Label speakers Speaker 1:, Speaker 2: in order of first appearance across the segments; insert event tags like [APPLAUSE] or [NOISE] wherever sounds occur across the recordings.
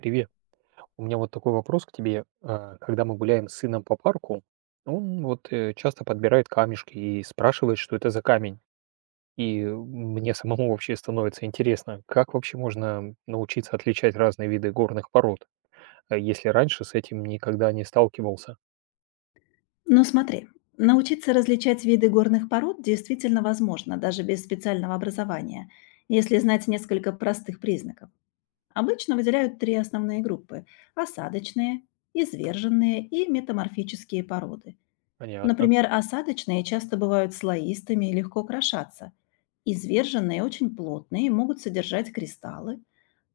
Speaker 1: Привет. У меня вот такой вопрос к тебе. Когда мы гуляем с сыном по парку, он вот часто подбирает камешки и спрашивает, что это за камень. И мне самому вообще становится интересно, как вообще можно научиться отличать разные виды горных пород, а если раньше с этим никогда не сталкивался.
Speaker 2: Но смотри, научиться различать виды горных пород действительно возможно, даже без специального образования, если знать несколько простых признаков. Обычно выделяют три основные группы– осадочные, изверженные и метаморфические породы.
Speaker 1: Понятно.
Speaker 2: Например, осадочные часто бывают слоистыми и легко крошатся. Изверженные очень плотные и могут содержать кристаллы,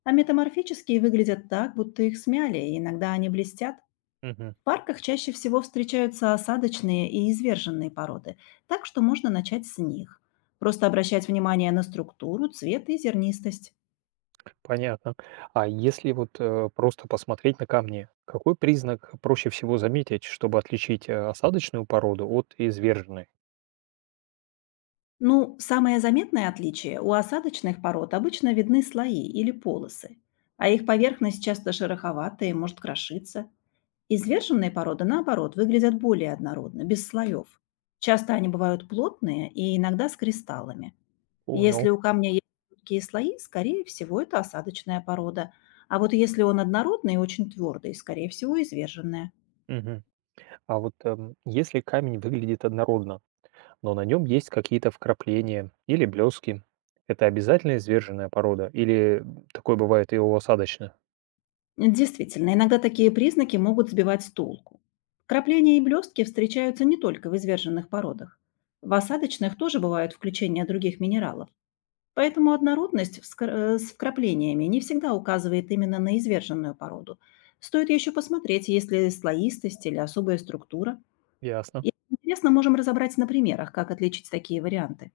Speaker 2: а метаморфические выглядят так, будто их смяли, и иногда они блестят,
Speaker 1: Мгм.
Speaker 2: в парках чаще всего встречаются осадочные и изверженные породы, так что можно начать с них. Просто обращать внимание на структуру, цвет и зернистость.
Speaker 1: Понятно. А если вот просто посмотреть на камни, какой признак проще всего заметить, чтобы отличить осадочную породу от изверженной?
Speaker 2: Ну, самое заметное отличие– у осадочных пород обычно видны слои или полосы, а их поверхность часто шероховатая и может крошиться. Изверженные породы, наоборот, выглядят более однородно, без слоев. Часто они бывают плотные и иногда с кристаллами. Если
Speaker 1: Понял.
Speaker 2: у камня есть жидкие слои, скорее всего, это осадочная порода. А вот если он однородный и очень твердый, скорее всего, изверженная.
Speaker 1: Мгм. А вот если камень выглядит однородно, но на нем есть какие-то вкрапления или блески, это обязательно изверженная порода или такое бывает и у осадочных?
Speaker 2: Действительно, иногда такие признаки могут сбивать с толку. Крапления и блестки встречаются не только в изверженных породах. В осадочных тоже бывают включения других минералов. Поэтому однородность с вкраплениями не всегда указывает именно на изверженную породу. Стоит еще посмотреть, есть ли слоистость или особая структура.
Speaker 1: Ясно.
Speaker 2: Если интересно, можем разобрать на примерах, как отличить такие варианты.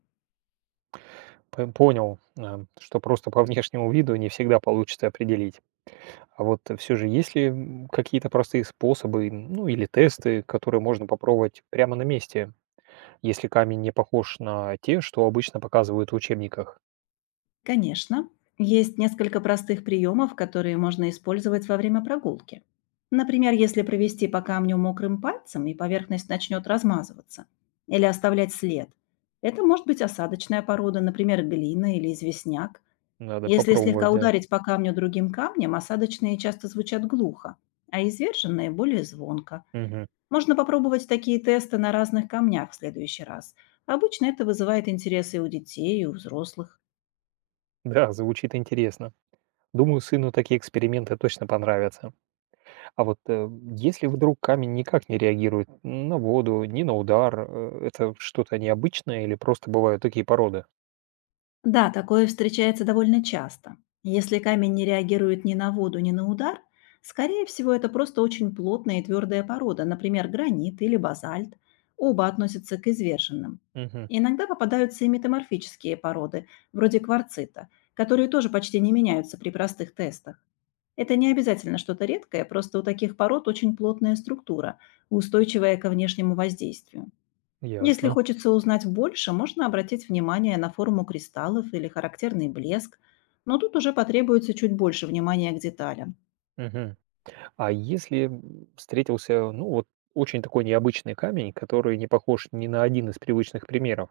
Speaker 1: Понял, что просто по [LAUGHS] внешнему виду не всегда получится определить. А вот все же есть ли какие-то простые способы, ну или тесты, которые можно попробовать прямо на месте, если камень не похож на те, что обычно показывают в учебниках?
Speaker 2: Конечно, есть несколько простых приемов, которые можно использовать во время прогулки. Например, если провести по камню мокрым пальцем, и поверхность начнет размазываться. Или оставлять след. Это может быть осадочная порода, например, глина или известняк.
Speaker 1: Надо
Speaker 2: Если слегка
Speaker 1: попробовать, да.
Speaker 2: ударить по камню другим камнем, осадочные часто звучат глухо, а изверженные– более звонко.
Speaker 1: Мгм.
Speaker 2: Можно попробовать такие тесты на разных камнях в следующий раз. Обычно это вызывает интерес и у детей, и у взрослых.
Speaker 1: Да, звучит интересно. Думаю, сыну такие эксперименты точно понравятся. А вот если вдруг камень никак не реагирует на воду, ни на удар, это что-то необычное или просто бывают такие породы?
Speaker 2: Да, такое встречается довольно часто. Если камень не реагирует ни на воду, ни на удар, скорее всего, это просто очень плотная и твердая порода, например, гранит или базальт. Оба относятся к изверженным.
Speaker 1: Мгм.
Speaker 2: Иногда попадаются и метаморфические породы, вроде кварцита, которые тоже почти не меняются при простых тестах. Это не обязательно что-то редкое, просто у таких пород очень плотная структура, устойчивая ко внешнему воздействию. Если
Speaker 1: Ясно.
Speaker 2: хочется узнать больше, можно обратить внимание на форму кристаллов или характерный блеск, но тут уже потребуется чуть больше внимания к деталям.
Speaker 1: Мгм. А если встретился, ну вот, очень такой необычный камень, который не похож ни на один из привычных примеров,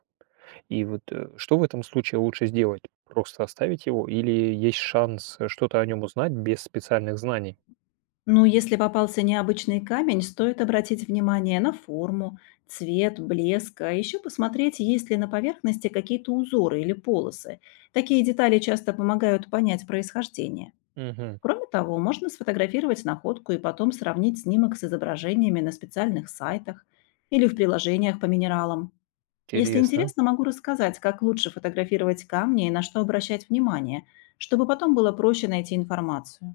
Speaker 1: и вот что в этом случае лучше сделать? Просто оставить его или есть шанс что-то о нем узнать без специальных знаний?
Speaker 2: Но если попался необычный камень, стоит обратить внимание на форму, цвет, блеск, а еще посмотреть, есть ли на поверхности какие-то узоры или полосы. Такие детали часто помогают понять происхождение.
Speaker 1: Мгм.
Speaker 2: Кроме того, можно сфотографировать находку и потом сравнить снимок с изображениями на специальных сайтах или в приложениях по минералам. Если
Speaker 1: Интересно.
Speaker 2: интересно, могу рассказать, как лучше фотографировать камни и на что обращать внимание, чтобы потом было проще найти информацию.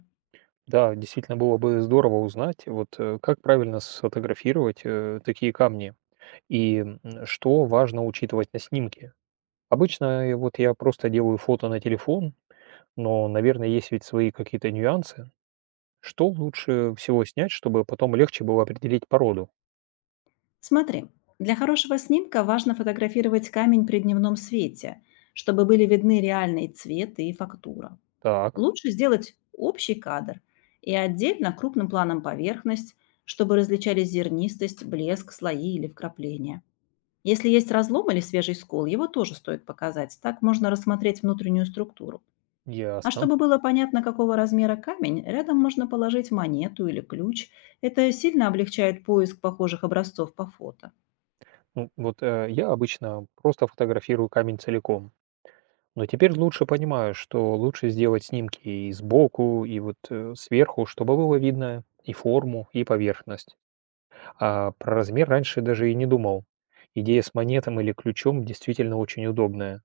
Speaker 1: Да, действительно было бы здорово узнать, вот как правильно сфотографировать такие камни и что важно учитывать на снимке. Обычно вот я просто делаю фото на телефон, но, наверное, есть ведь свои какие-то нюансы. Что лучше всего снять, чтобы потом легче было определить породу?
Speaker 2: Смотри, для хорошего снимка важно фотографировать камень при дневном свете, чтобы были видны реальный цвет и фактура.
Speaker 1: Так,
Speaker 2: Лучше сделать общий кадр и отдельно крупным планом поверхность, чтобы различались зернистость, блеск, слои или вкрапления. Если есть разлом или свежий скол, его тоже стоит показать. Так можно рассмотреть внутреннюю структуру. А
Speaker 1: ясно.
Speaker 2: чтобы было понятно, какого размера камень, рядом можно положить монету или ключ. Это сильно облегчает поиск похожих образцов по фото.
Speaker 1: Ну, вот я обычно просто фотографирую камень целиком. Но теперь лучше понимаю, что лучше сделать снимки и сбоку, и вот сверху, чтобы было видно и форму, и поверхность. А про размер раньше даже и не думал. Идея с монетом или ключом действительно очень удобная.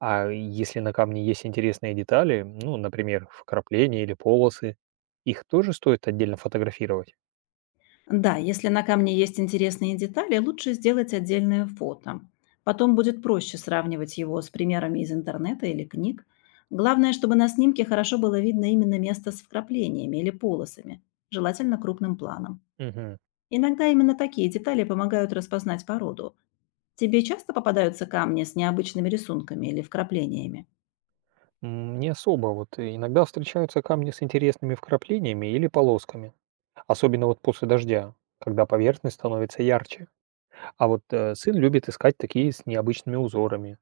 Speaker 1: А если на камне есть интересные детали, ну, например, вкрапления или полосы, их тоже стоит отдельно фотографировать?
Speaker 2: Да, если на камне есть интересные детали, лучше сделать отдельное фото. Потом будет проще сравнивать его с примерами из интернета или книг. Главное, чтобы на снимке хорошо было видно именно место с вкраплениями или полосами, желательно крупным планом.
Speaker 1: Мгм.
Speaker 2: Иногда именно такие детали помогают распознать породу. Тебе часто попадаются камни с необычными рисунками или вкраплениями?
Speaker 1: Не особо. Вот иногда встречаются камни с интересными вкраплениями или полосками. Особенно вот после дождя, когда поверхность становится ярче. А вот сын любит искать такие с необычными узорами.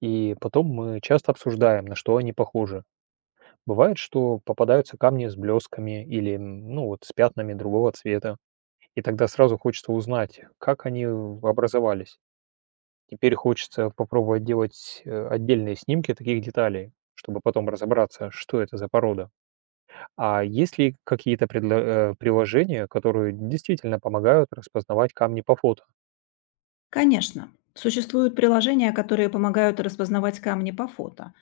Speaker 1: И потом мы часто обсуждаем, на что они похожи. Бывает, что попадаются камни с блесками или ну, вот, с пятнами другого цвета. И тогда сразу хочется узнать, как они образовались. Теперь хочется попробовать делать отдельные снимки таких деталей, чтобы потом разобраться, что это за порода. А есть ли какие-то приложения, которые действительно помогают распознавать камни по фото?
Speaker 2: Конечно. Существуют приложения, которые помогают распознавать камни по фото.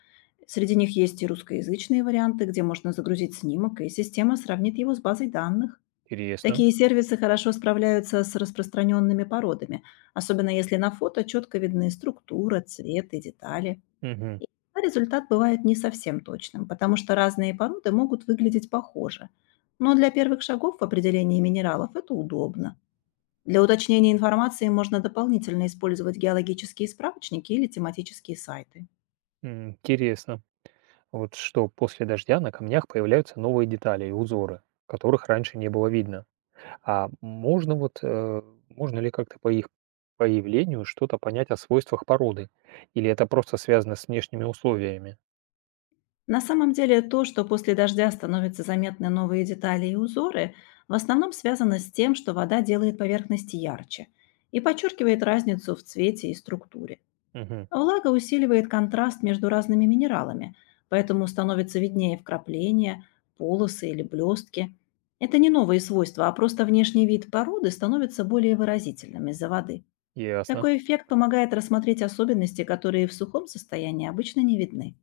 Speaker 2: Среди них есть и русскоязычные варианты, где можно загрузить снимок, и система сравнит его с базой данных.
Speaker 1: Интересно.
Speaker 2: Такие сервисы хорошо справляются с распространенными породами, особенно если на фото четко видны структура, цвет и детали.
Speaker 1: Мгм.
Speaker 2: И иногда результат бывает не совсем точным, потому что разные породы могут выглядеть похоже. Но для первых шагов в определении минералов это удобно. Для уточнения информации можно дополнительно использовать геологические справочники или тематические сайты.
Speaker 1: Интересно. Вот что после дождя на камнях появляются новые детали и узоры, которых раньше не было видно. А можно можно ли как-то по их появлению что-то понять о свойствах породы? Или это просто связано с внешними условиями?
Speaker 2: На самом деле то, что после дождя становятся заметны новые детали и узоры, в основном связано с тем, что вода делает поверхности ярче и подчеркивает разницу в цвете и структуре.
Speaker 1: Мгм.
Speaker 2: Влага усиливает контраст между разными минералами, поэтому становится виднее вкрапления, полосы или блестки. Это не новые свойства, а просто внешний вид породы становится более выразительным из-за воды.
Speaker 1: Ясно.
Speaker 2: Такой эффект помогает рассмотреть особенности, которые в сухом состоянии обычно не видны.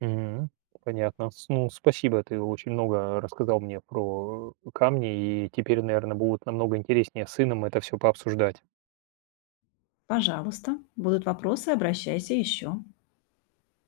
Speaker 1: Мгм. Понятно. Ну, спасибо, ты очень много рассказал мне про камни, и теперь, наверное, будет намного интереснее с сыном это все пообсуждать.
Speaker 2: Пожалуйста, будут вопросы, обращайся еще.